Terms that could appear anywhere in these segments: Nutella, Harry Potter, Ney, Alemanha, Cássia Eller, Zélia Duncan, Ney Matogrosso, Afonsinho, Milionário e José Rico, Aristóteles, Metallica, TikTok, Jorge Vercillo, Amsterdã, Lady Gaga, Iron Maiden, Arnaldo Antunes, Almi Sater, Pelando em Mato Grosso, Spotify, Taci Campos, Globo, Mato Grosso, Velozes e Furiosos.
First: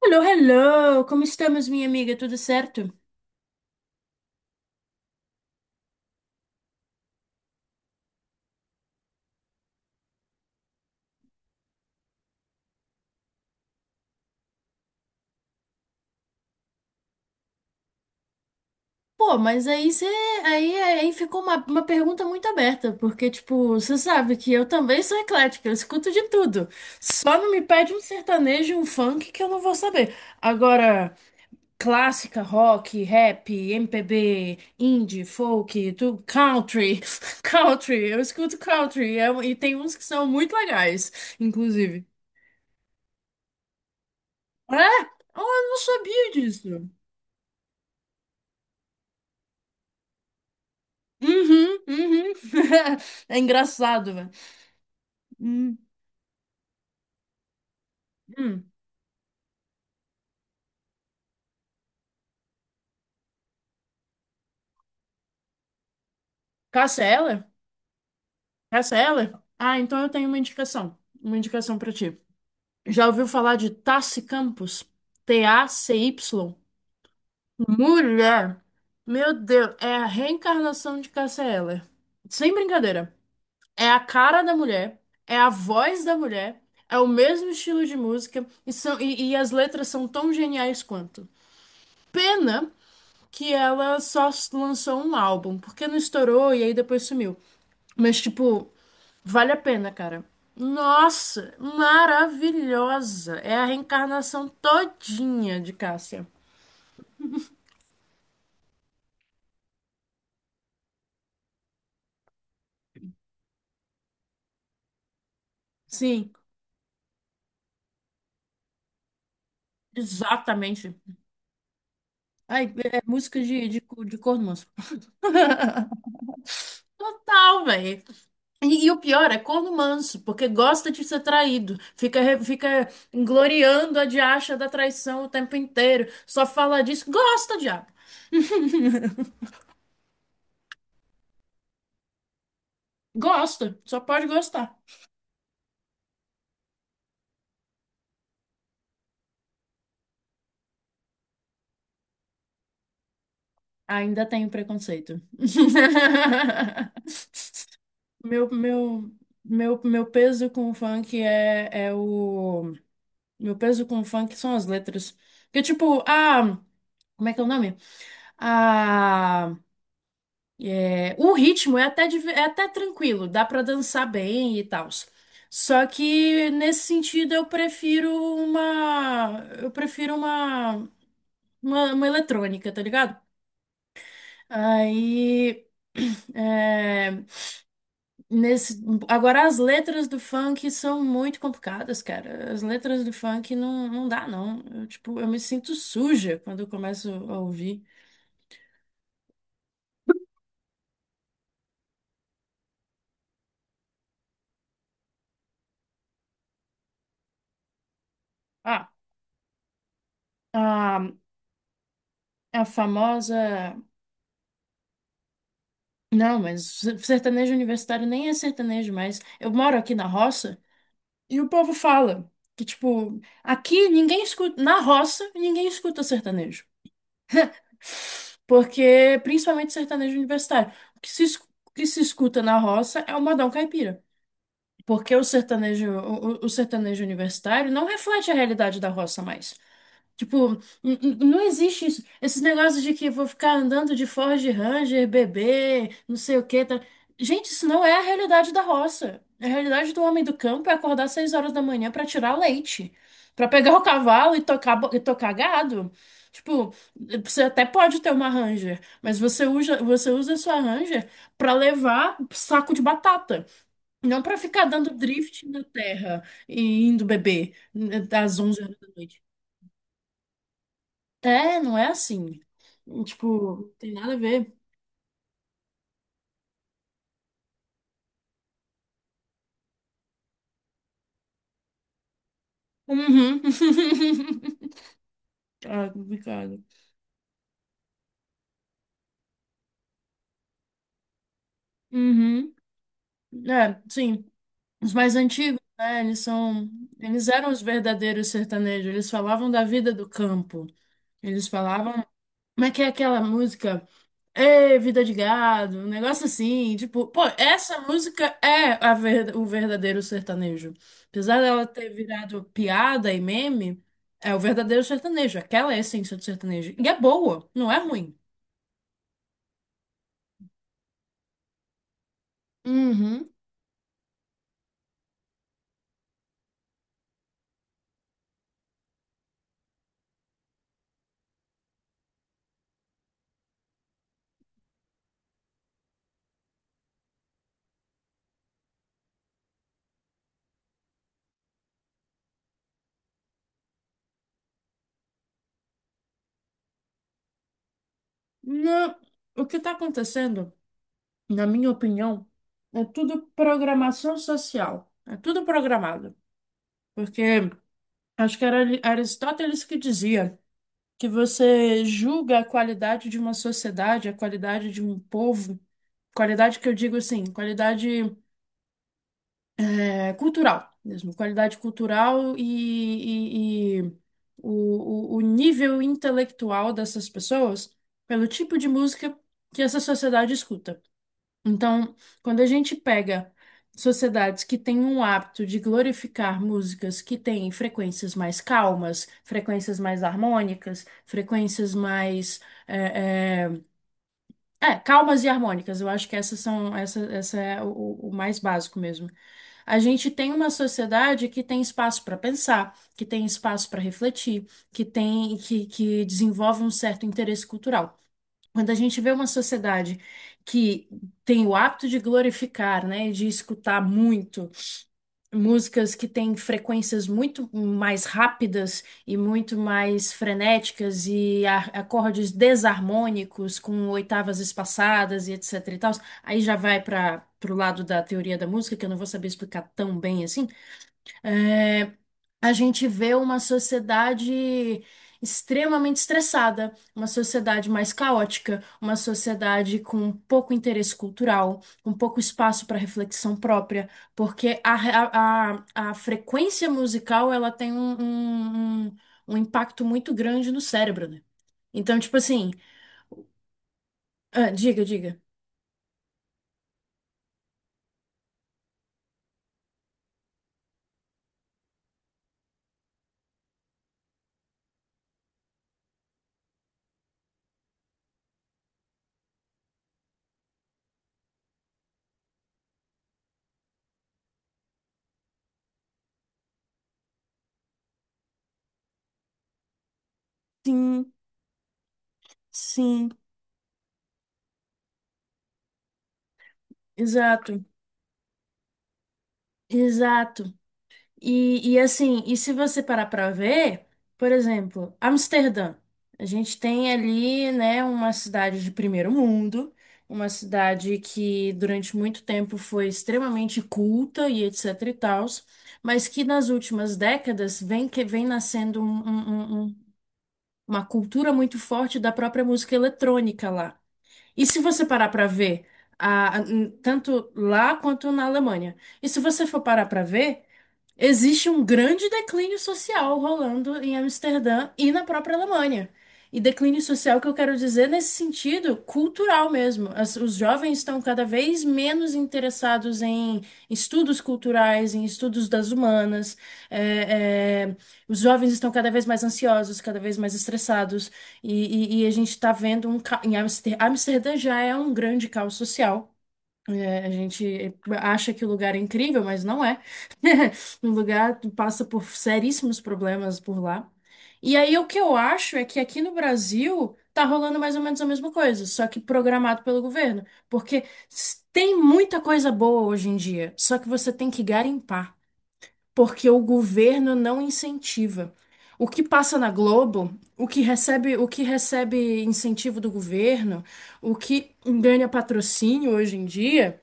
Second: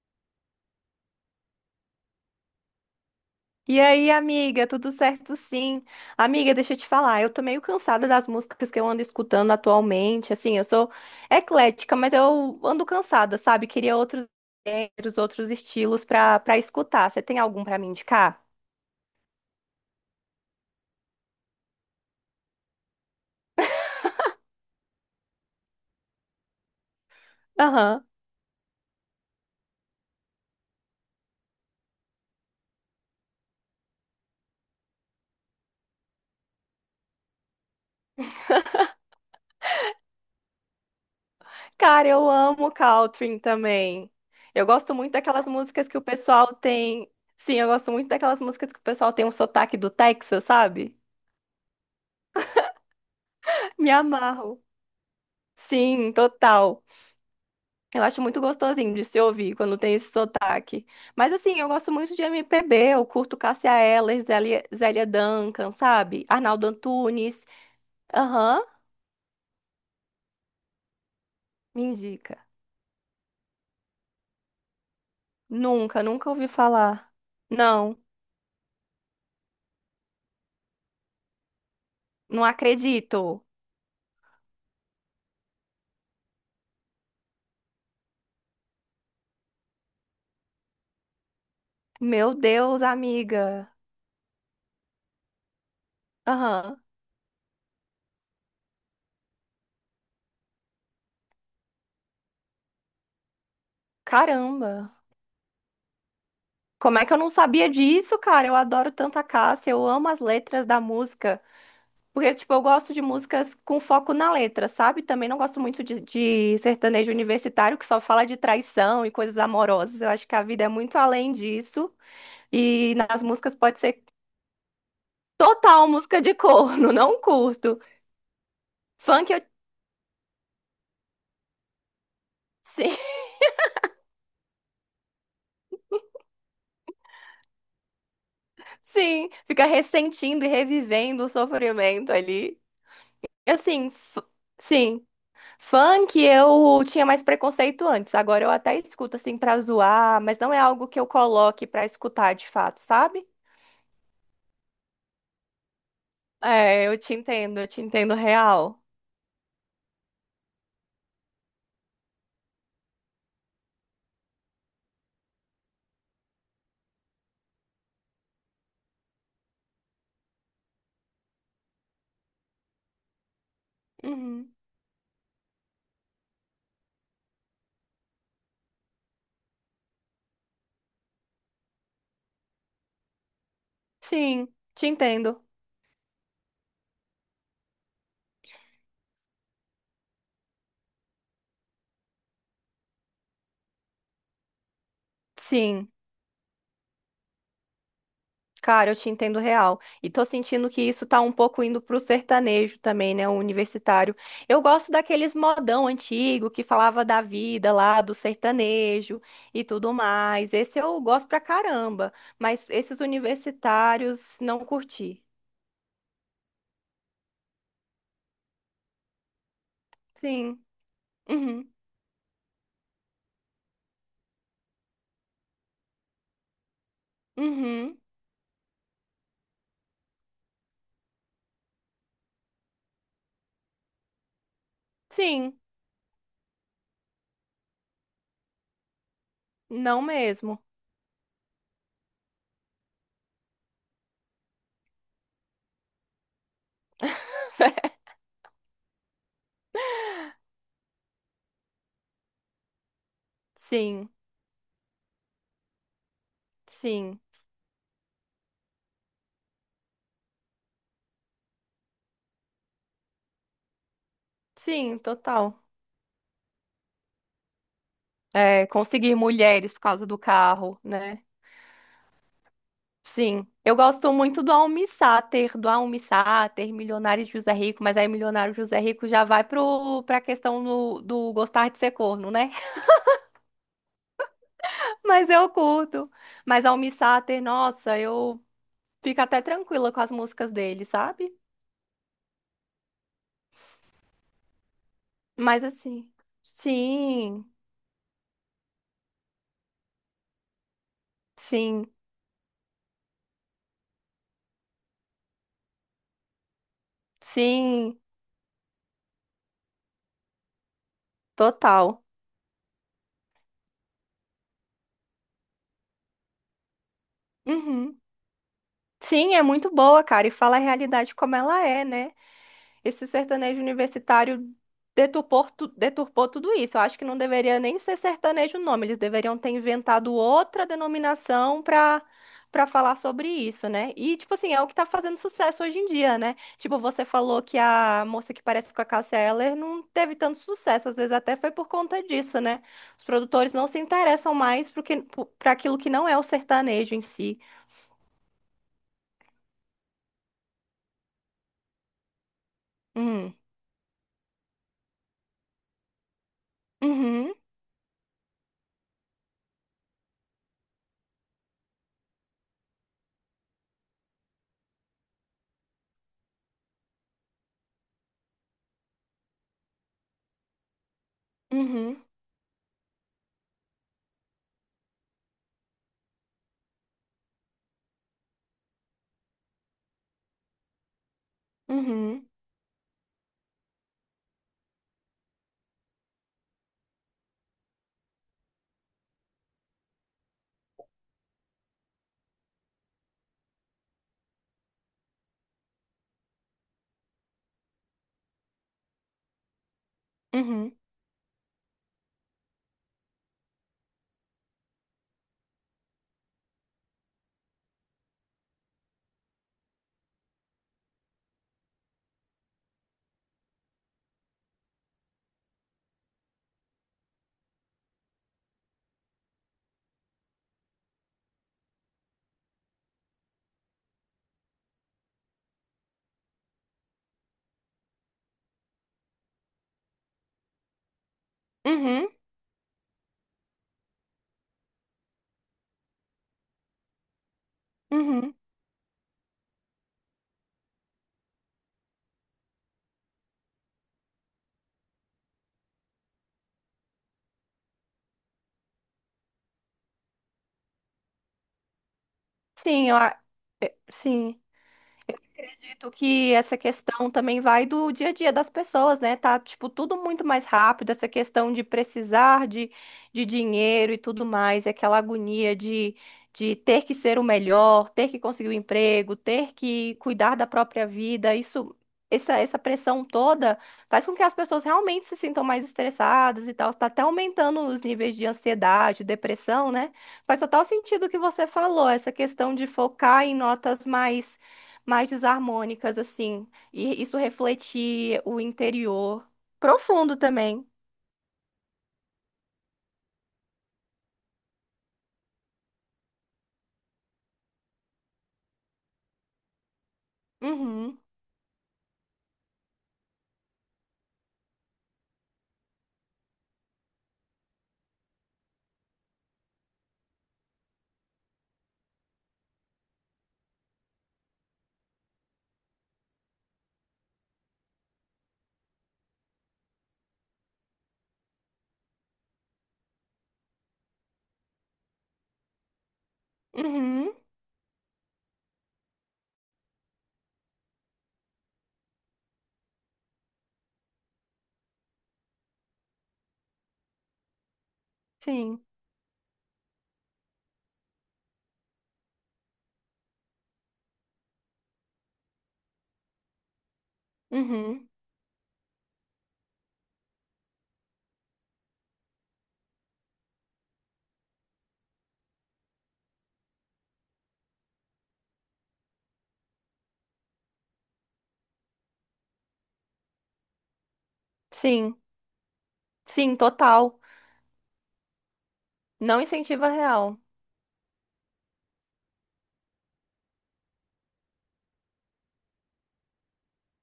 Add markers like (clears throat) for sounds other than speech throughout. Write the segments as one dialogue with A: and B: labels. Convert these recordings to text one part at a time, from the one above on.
A: Hello, hello! Como estamos, minha amiga? Tudo certo?
B: E aí, amiga, tudo certo? Sim. Amiga, deixa eu te falar, eu tô meio cansada das músicas que eu ando escutando atualmente. Assim, eu sou eclética, mas eu ando cansada, sabe? Queria outros gêneros, outros estilos pra escutar. Você tem algum pra me indicar?
A: Pô, mas aí você. Aí ficou uma pergunta muito aberta, porque, tipo, você sabe que eu também sou eclética, eu escuto de tudo. Só não me pede um
B: Aham.
A: sertanejo, e um funk que eu não vou saber. Agora, clássica, rock, rap, MPB, indie, folk, tu, country. (laughs) Country, eu escuto country, e tem uns que são muito legais, inclusive.
B: Cara, eu amo country também. Eu
A: É?
B: gosto muito
A: Oh,
B: daquelas
A: eu não
B: músicas que o
A: sabia
B: pessoal
A: disso.
B: tem. Sim, eu gosto muito daquelas músicas que o pessoal tem um sotaque do Texas, sabe?
A: Uhum, uhum. (laughs) É
B: Me
A: engraçado, velho.
B: amarro.
A: Hum,
B: Sim, total. Eu acho muito
A: hum.
B: gostosinho de se ouvir quando tem esse sotaque. Mas assim, eu gosto muito de MPB, eu curto Cássia Eller, Zélia, Zélia Duncan, sabe? Arnaldo
A: Cancela?
B: Antunes. Aham,
A: Cancela? Ah, então eu tenho uma indicação. Uma indicação
B: me
A: pra ti.
B: indica.
A: Já ouviu falar de Taci Campos?
B: Nunca ouvi
A: Tacy?
B: falar. Não,
A: Mulher! Meu Deus, é a reencarnação de Cássia Eller.
B: não
A: Sem brincadeira.
B: acredito.
A: É a cara da mulher, é a voz da mulher, é o mesmo estilo de música e as letras são tão geniais quanto.
B: Meu
A: Pena
B: Deus,
A: que
B: amiga.
A: ela só lançou um álbum, porque não estourou e aí
B: Aham,
A: depois sumiu. Mas, tipo, vale a pena, cara. Nossa, maravilhosa! É a reencarnação
B: caramba.
A: todinha de Cássia.
B: Como é que eu não sabia disso, cara? Eu adoro tanto a Cássia, eu amo as letras da música. Porque, tipo, eu gosto de músicas com foco na letra, sabe? Também não gosto muito de,
A: Sim,
B: de sertanejo universitário que só fala de traição e coisas amorosas. Eu acho que a vida é
A: exatamente.
B: muito além disso.
A: Ai,
B: E
A: é
B: nas
A: música
B: músicas pode ser
A: de corno manso.
B: total
A: (laughs)
B: música de corno, (laughs) não
A: Total,
B: curto.
A: velho. E o pior
B: Funk,
A: é
B: eu...
A: corno manso, porque gosta de ser traído. Fica
B: sim,
A: gloriando a diacha da traição o tempo inteiro. Só fala disso. Gosta, diabo.
B: (laughs) sim, fica ressentindo e revivendo o sofrimento ali.
A: Gosta,
B: Assim,
A: só pode gostar.
B: sim, funk eu tinha mais preconceito antes. Agora eu até escuto, assim, pra zoar, mas não é algo que eu coloque pra escutar de fato, sabe?
A: Ainda tenho preconceito.
B: É,
A: (laughs)
B: eu te entendo
A: Meu,
B: real.
A: meu, meu peso com o funk é, é o. Meu peso com o funk são as letras. Porque, tipo, a. Como é que é o nome? A. O ritmo é até tranquilo, dá pra dançar
B: Uhum.
A: bem e tal. Só que, nesse sentido, eu prefiro uma eletrônica, tá ligado?
B: Sim, te entendo.
A: Aí, (clears throat) é, nesse, agora as letras do funk são muito complicadas, cara. As letras do funk não dá, não. Tipo, eu me sinto
B: Sim,
A: suja quando eu começo a ouvir.
B: cara, eu te entendo real. E tô sentindo que isso tá um pouco indo pro sertanejo também, né? O universitário. Eu gosto daqueles modão antigo que falava da vida lá, do
A: Ah,
B: sertanejo e tudo mais. Esse eu
A: a,
B: gosto pra caramba.
A: a
B: Mas esses
A: famosa.
B: universitários não curti.
A: Não, mas sertanejo universitário nem é sertanejo mais. Eu moro aqui na roça
B: Sim.
A: e o
B: Uhum.
A: povo fala que, tipo, aqui ninguém escuta. Na roça, ninguém escuta sertanejo.
B: Uhum.
A: Porque, principalmente sertanejo universitário, o que se escuta na roça é o modão caipira. Porque o
B: Sim.
A: sertanejo, o, o- o sertanejo universitário não reflete a realidade da roça mais.
B: Não
A: Tipo,
B: mesmo.
A: não existe isso. Esses negócios de que vou ficar andando de Ford Ranger, bebê, não sei o que Tá... Gente, isso não é a
B: (laughs)
A: realidade da roça. A realidade do homem do campo é acordar às 6 horas da manhã pra tirar leite, pra pegar o
B: Sim,
A: cavalo e tocar gado. Tipo,
B: sim,
A: você até pode ter uma Ranger, mas você usa a sua Ranger pra levar saco de batata, não pra ficar dando
B: sim,
A: drift na
B: total.
A: terra e indo beber, né, às 11
B: É,
A: horas da
B: conseguir
A: noite.
B: mulheres por causa do carro, né?
A: É, não é assim.
B: Sim.
A: Tipo, não
B: Eu
A: tem
B: gosto
A: nada a
B: muito
A: ver.
B: do Almi Sater, Milionário de José Rico, mas aí Milionário José Rico já vai pra questão do, do gostar de ser corno, né?
A: Uhum. (laughs)
B: (laughs) Mas eu
A: Ah,
B: curto.
A: complicado.
B: Mas Almi Sater, nossa, eu fico até tranquila com as músicas dele, sabe?
A: Uhum. É, sim. Os mais antigos,
B: Mas
A: né?
B: assim,
A: Eles são. Eles
B: sim,
A: eram os verdadeiros sertanejos. Eles falavam da vida do campo. Eles
B: sim,
A: falavam. Como é que é aquela música? Ê, vida de gado, um negócio assim, tipo, pô, essa
B: sim,
A: música é o verdadeiro sertanejo. Apesar dela ter
B: total.
A: virado piada e meme, é o verdadeiro sertanejo, aquela é a essência do sertanejo. E é boa, não é
B: Uhum.
A: ruim.
B: Sim, é muito boa, cara, e fala a realidade como ela é, né? Esse
A: Uhum.
B: sertanejo universitário deturpou, deturpou tudo isso. Eu acho que não deveria nem ser sertanejo o nome, eles deveriam ter inventado outra denominação para falar sobre isso, né? E, tipo assim, é o que tá fazendo sucesso hoje em dia, né? Tipo, você falou que a moça que parece com a Cássia Eller não teve tanto sucesso, às vezes até foi por conta disso, né? Os produtores não se interessam mais para aquilo que não é o sertanejo em si.
A: Não, o que está acontecendo, na minha opinião, é tudo
B: Hum.
A: programação social. É tudo programado. Porque
B: Uhum,
A: acho que era Aristóteles que dizia, que você julga a qualidade de uma sociedade, a qualidade de um povo, qualidade que eu digo assim, qualidade é, cultural mesmo, qualidade
B: uhum,
A: cultural e o nível intelectual dessas pessoas pelo tipo de música que essa sociedade escuta. Então,
B: uhum,
A: quando a gente pega sociedades que têm um hábito de glorificar músicas que têm frequências mais calmas, frequências mais harmônicas, frequências mais é, é, calmas e harmônicas, eu acho que essa é o mais básico mesmo. A gente tem uma
B: uhum,
A: sociedade que tem espaço para pensar, que tem espaço para refletir, que desenvolve um certo interesse cultural. Quando a gente vê uma sociedade que tem o hábito de glorificar, né, e de escutar muito músicas que têm frequências muito mais rápidas e muito mais frenéticas e acordes desarmônicos com oitavas espaçadas e etc e tal, aí já vai para pro lado da teoria da música, que eu não vou saber explicar tão bem assim.
B: uhum,
A: é,
B: uhum,
A: a gente vê uma sociedade extremamente estressada, uma sociedade mais
B: uhum.
A: caótica, uma sociedade com pouco interesse cultural, com pouco espaço para reflexão própria, porque a, re- a frequência musical ela tem um impacto muito grande no cérebro, né? Então, tipo assim,
B: Sim, sim
A: ah, diga, diga.
B: acredito que essa questão também vai do dia a dia das pessoas, né? Tá, tipo, tudo muito mais rápido, essa questão de precisar de dinheiro e tudo mais, é aquela agonia de ter que ser o melhor, ter que conseguir o emprego, ter que cuidar da própria vida, isso. Essa pressão toda faz com que as pessoas realmente se sintam mais estressadas e tal. Está até aumentando os níveis de ansiedade, depressão, né? Faz total sentido o
A: Sim,
B: que você falou, essa questão de
A: sim,
B: focar em notas mais desarmônicas, assim, e isso
A: exato,
B: refletir o interior profundo
A: exato.
B: também.
A: E assim, e se você parar para ver, por exemplo, Amsterdã. A gente tem ali, né, uma cidade de primeiro mundo, uma cidade
B: Uhum,
A: que durante muito tempo foi extremamente culta e etc e tals, mas que nas últimas décadas vem que vem nascendo uma cultura muito forte da própria música eletrônica lá. E se você parar para ver, a- a- tanto lá quanto na Alemanha. E se você for parar para ver. Existe um grande declínio social rolando em Amsterdã e na própria Alemanha. E declínio
B: uhum,
A: social que eu quero dizer nesse sentido cultural mesmo. Os jovens estão cada vez menos interessados em estudos culturais, em estudos das humanas. É, é, os jovens
B: sim,
A: estão cada vez mais ansiosos, cada vez mais estressados. E a gente está vendo. Amsterdã já é um grande caos social. A gente
B: uhum,
A: acha que o lugar é incrível, mas não é. (laughs) O lugar passa por seríssimos problemas por lá. E aí o que eu acho é que aqui no Brasil tá rolando mais ou menos a mesma coisa, só que programado pelo governo, porque tem muita coisa boa hoje em dia, só que você tem que
B: sim,
A: garimpar, porque
B: sim,
A: o
B: total.
A: governo não incentiva. O que
B: Não
A: passa na
B: incentiva
A: Globo,
B: real.
A: o que recebe incentivo do governo, o que ganha patrocínio hoje em dia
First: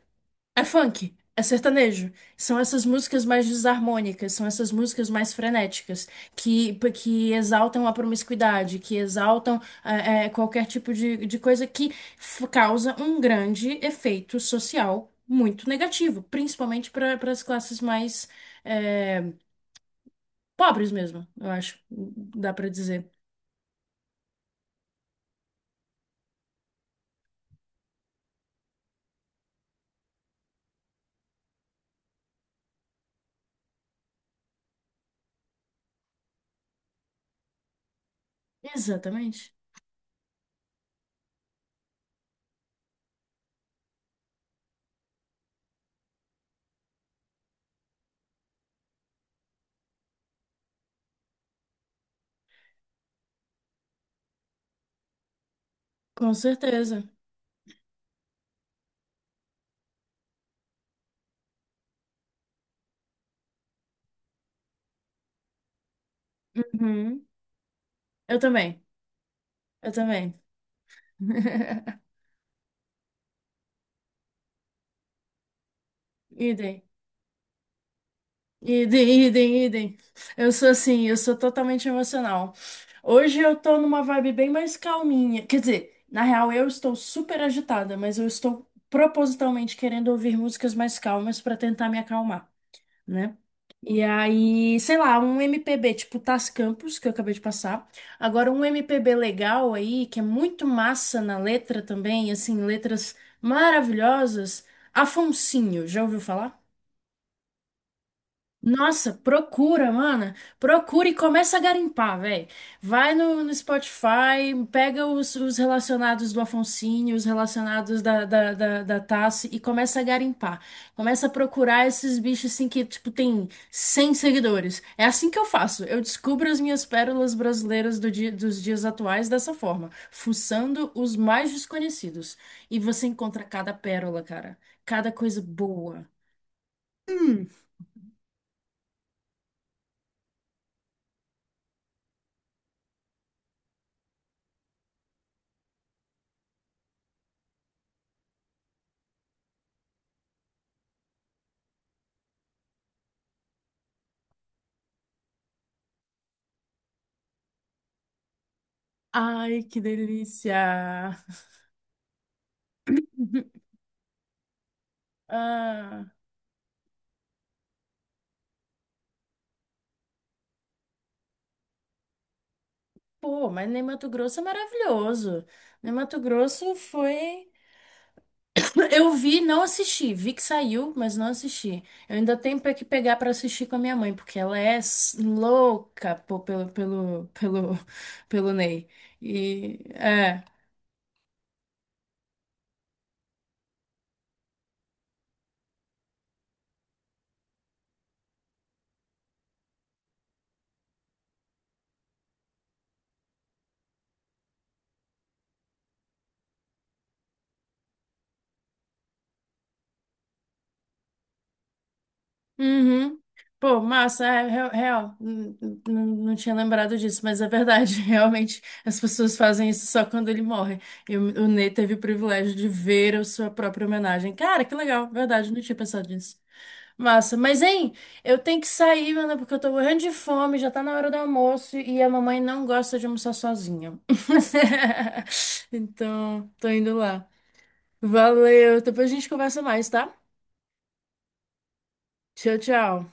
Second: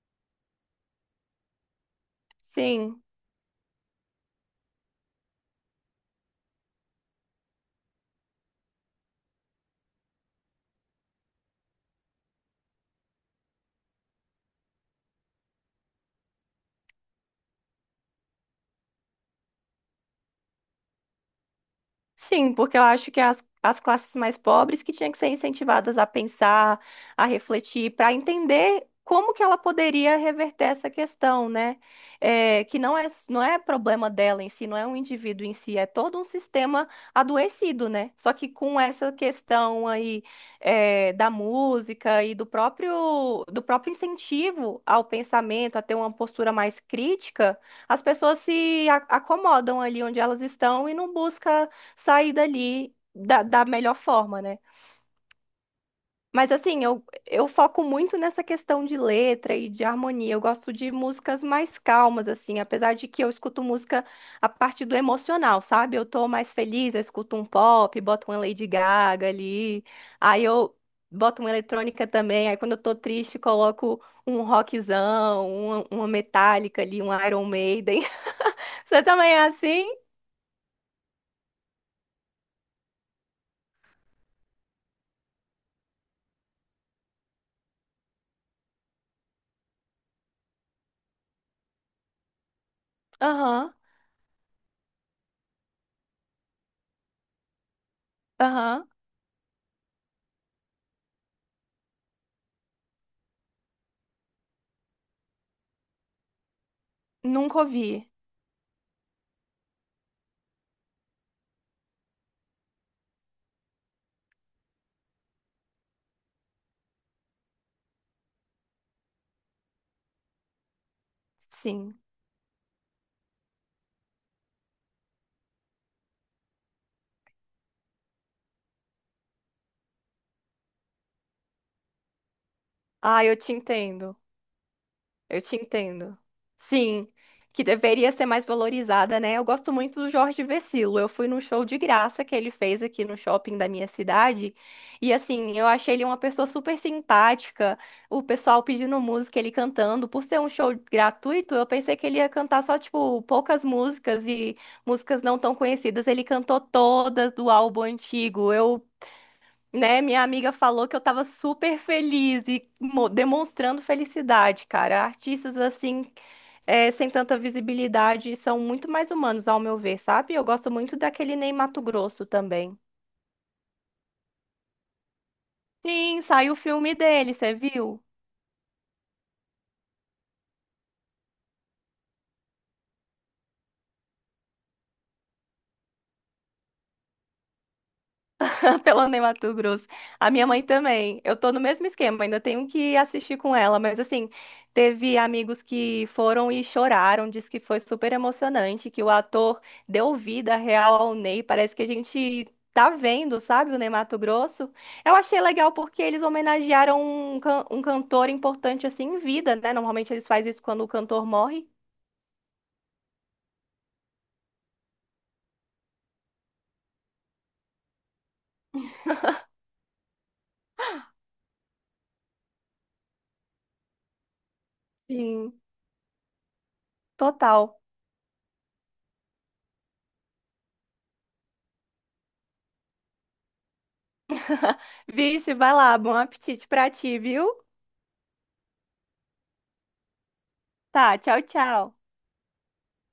A: é funk, é sertanejo. São essas
B: Sim.
A: músicas mais desarmônicas, são essas músicas mais frenéticas, que exaltam a promiscuidade, que exaltam qualquer tipo de coisa que causa um grande efeito social muito negativo, principalmente para as classes mais eh, pobres mesmo, eu acho, dá
B: Sim,
A: para
B: porque eu
A: dizer.
B: acho que as classes mais pobres que tinham que ser incentivadas a pensar, a refletir, para entender como que ela poderia reverter essa questão, né? É, que não é, não é problema dela em si, não é um indivíduo em si, é todo um sistema adoecido, né? Só que com essa
A: Exatamente,
B: questão aí é, da música e do próprio incentivo ao pensamento, a ter uma postura mais crítica, as pessoas se acomodam ali onde elas estão e não busca sair dali da melhor forma, né?
A: com
B: Mas assim,
A: certeza.
B: eu foco muito nessa questão de letra e de harmonia. Eu gosto de músicas mais calmas, assim, apesar de que eu escuto música a partir do emocional, sabe? Eu tô mais feliz, eu
A: Uhum.
B: escuto um pop, boto uma
A: Eu
B: Lady
A: também,
B: Gaga ali,
A: eu também.
B: aí eu boto uma
A: (laughs)
B: eletrônica também, aí quando eu tô triste, coloco um rockzão, uma
A: Idem.
B: Metallica ali, um Iron Maiden. (laughs) Você
A: Idem,
B: também é
A: idem,
B: assim?
A: idem. Eu sou assim, eu sou totalmente emocional. Hoje eu tô numa vibe bem mais calminha. Quer dizer, na real eu estou super agitada, mas eu estou propositalmente querendo ouvir músicas mais calmas pra tentar me acalmar, né?
B: Aham,
A: E aí, sei lá, um MPB tipo Tás Campos, que eu acabei de passar. Agora um
B: aham.
A: MPB legal aí, que é muito massa na letra também, assim, letras maravilhosas. Afonsinho, já ouviu falar?
B: Nunca ouvi.
A: Nossa, procura, mana. Procura e começa a garimpar, velho. Vai no Spotify, pega os relacionados do Afonsinho, os relacionados da Tassi e começa a garimpar. Começa a procurar
B: Sim.
A: esses bichos assim que, tipo, tem 100 seguidores. É assim que eu faço. Eu descubro as minhas pérolas brasileiras dos dias atuais dessa forma, fuçando os mais desconhecidos. E você
B: Ah, eu
A: encontra
B: te
A: cada
B: entendo.
A: pérola, cara. Cada coisa
B: Eu te
A: boa.
B: entendo. Sim, que deveria ser mais valorizada, né? Eu gosto muito do Jorge Vercillo. Eu fui num show de graça que ele fez aqui no shopping da minha cidade. E assim, eu achei ele uma pessoa super simpática. O pessoal pedindo música, ele cantando. Por ser um show gratuito, eu pensei que ele ia cantar só, tipo, poucas músicas e músicas não tão conhecidas. Ele cantou todas do álbum antigo. Eu
A: Ai, que
B: né, minha amiga falou que eu
A: delícia!
B: tava super feliz e demonstrando felicidade, cara. Artistas
A: Ah,
B: assim, sem tanta visibilidade, são muito mais humanos, ao meu ver, sabe? Eu gosto muito daquele Ney Matogrosso também.
A: pô, mas nem Mato Grosso é maravilhoso. Nem Mato
B: Sim, saiu o
A: Grosso
B: filme dele,
A: foi.
B: você viu?
A: Eu vi, não assisti. Vi que saiu, mas não assisti. Eu ainda tenho pra que pegar pra assistir com a minha mãe, porque ela é louca pô, (laughs) pelo
B: (laughs)
A: Ney.
B: Pelando em Mato
A: E
B: Grosso. A
A: é.
B: minha mãe também. Eu tô no mesmo esquema, ainda tenho que assistir com ela, mas assim, teve amigos que foram e choraram, disse que foi super emocionante, que o ator deu vida real ao Ney, parece que a gente tá vendo, sabe, o Ney Mato Grosso. Eu achei legal porque eles homenagearam um cantor importante assim em vida, né? Normalmente eles fazem isso quando o cantor morre.
A: Uhum. Pô, massa, é real, real. Não tinha lembrado disso, mas é verdade. (laughs) Realmente, as pessoas fazem isso só quando ele morre. E o Ney teve o privilégio de ver a sua própria homenagem. Cara, que legal, verdade, não
B: Sim,
A: tinha pensado nisso. Massa, mas
B: total.
A: hein, eu tenho que sair, mano, porque eu tô morrendo de fome, já tá na hora do almoço e a mamãe não gosta de almoçar sozinha.
B: (laughs)
A: (laughs)
B: Vixe, vai lá, bom
A: Então,
B: apetite
A: tô
B: pra
A: indo
B: ti,
A: lá.
B: viu?
A: Valeu, depois a gente conversa mais, tá?
B: Tá, tchau, tchau.
A: Tchau, tchau.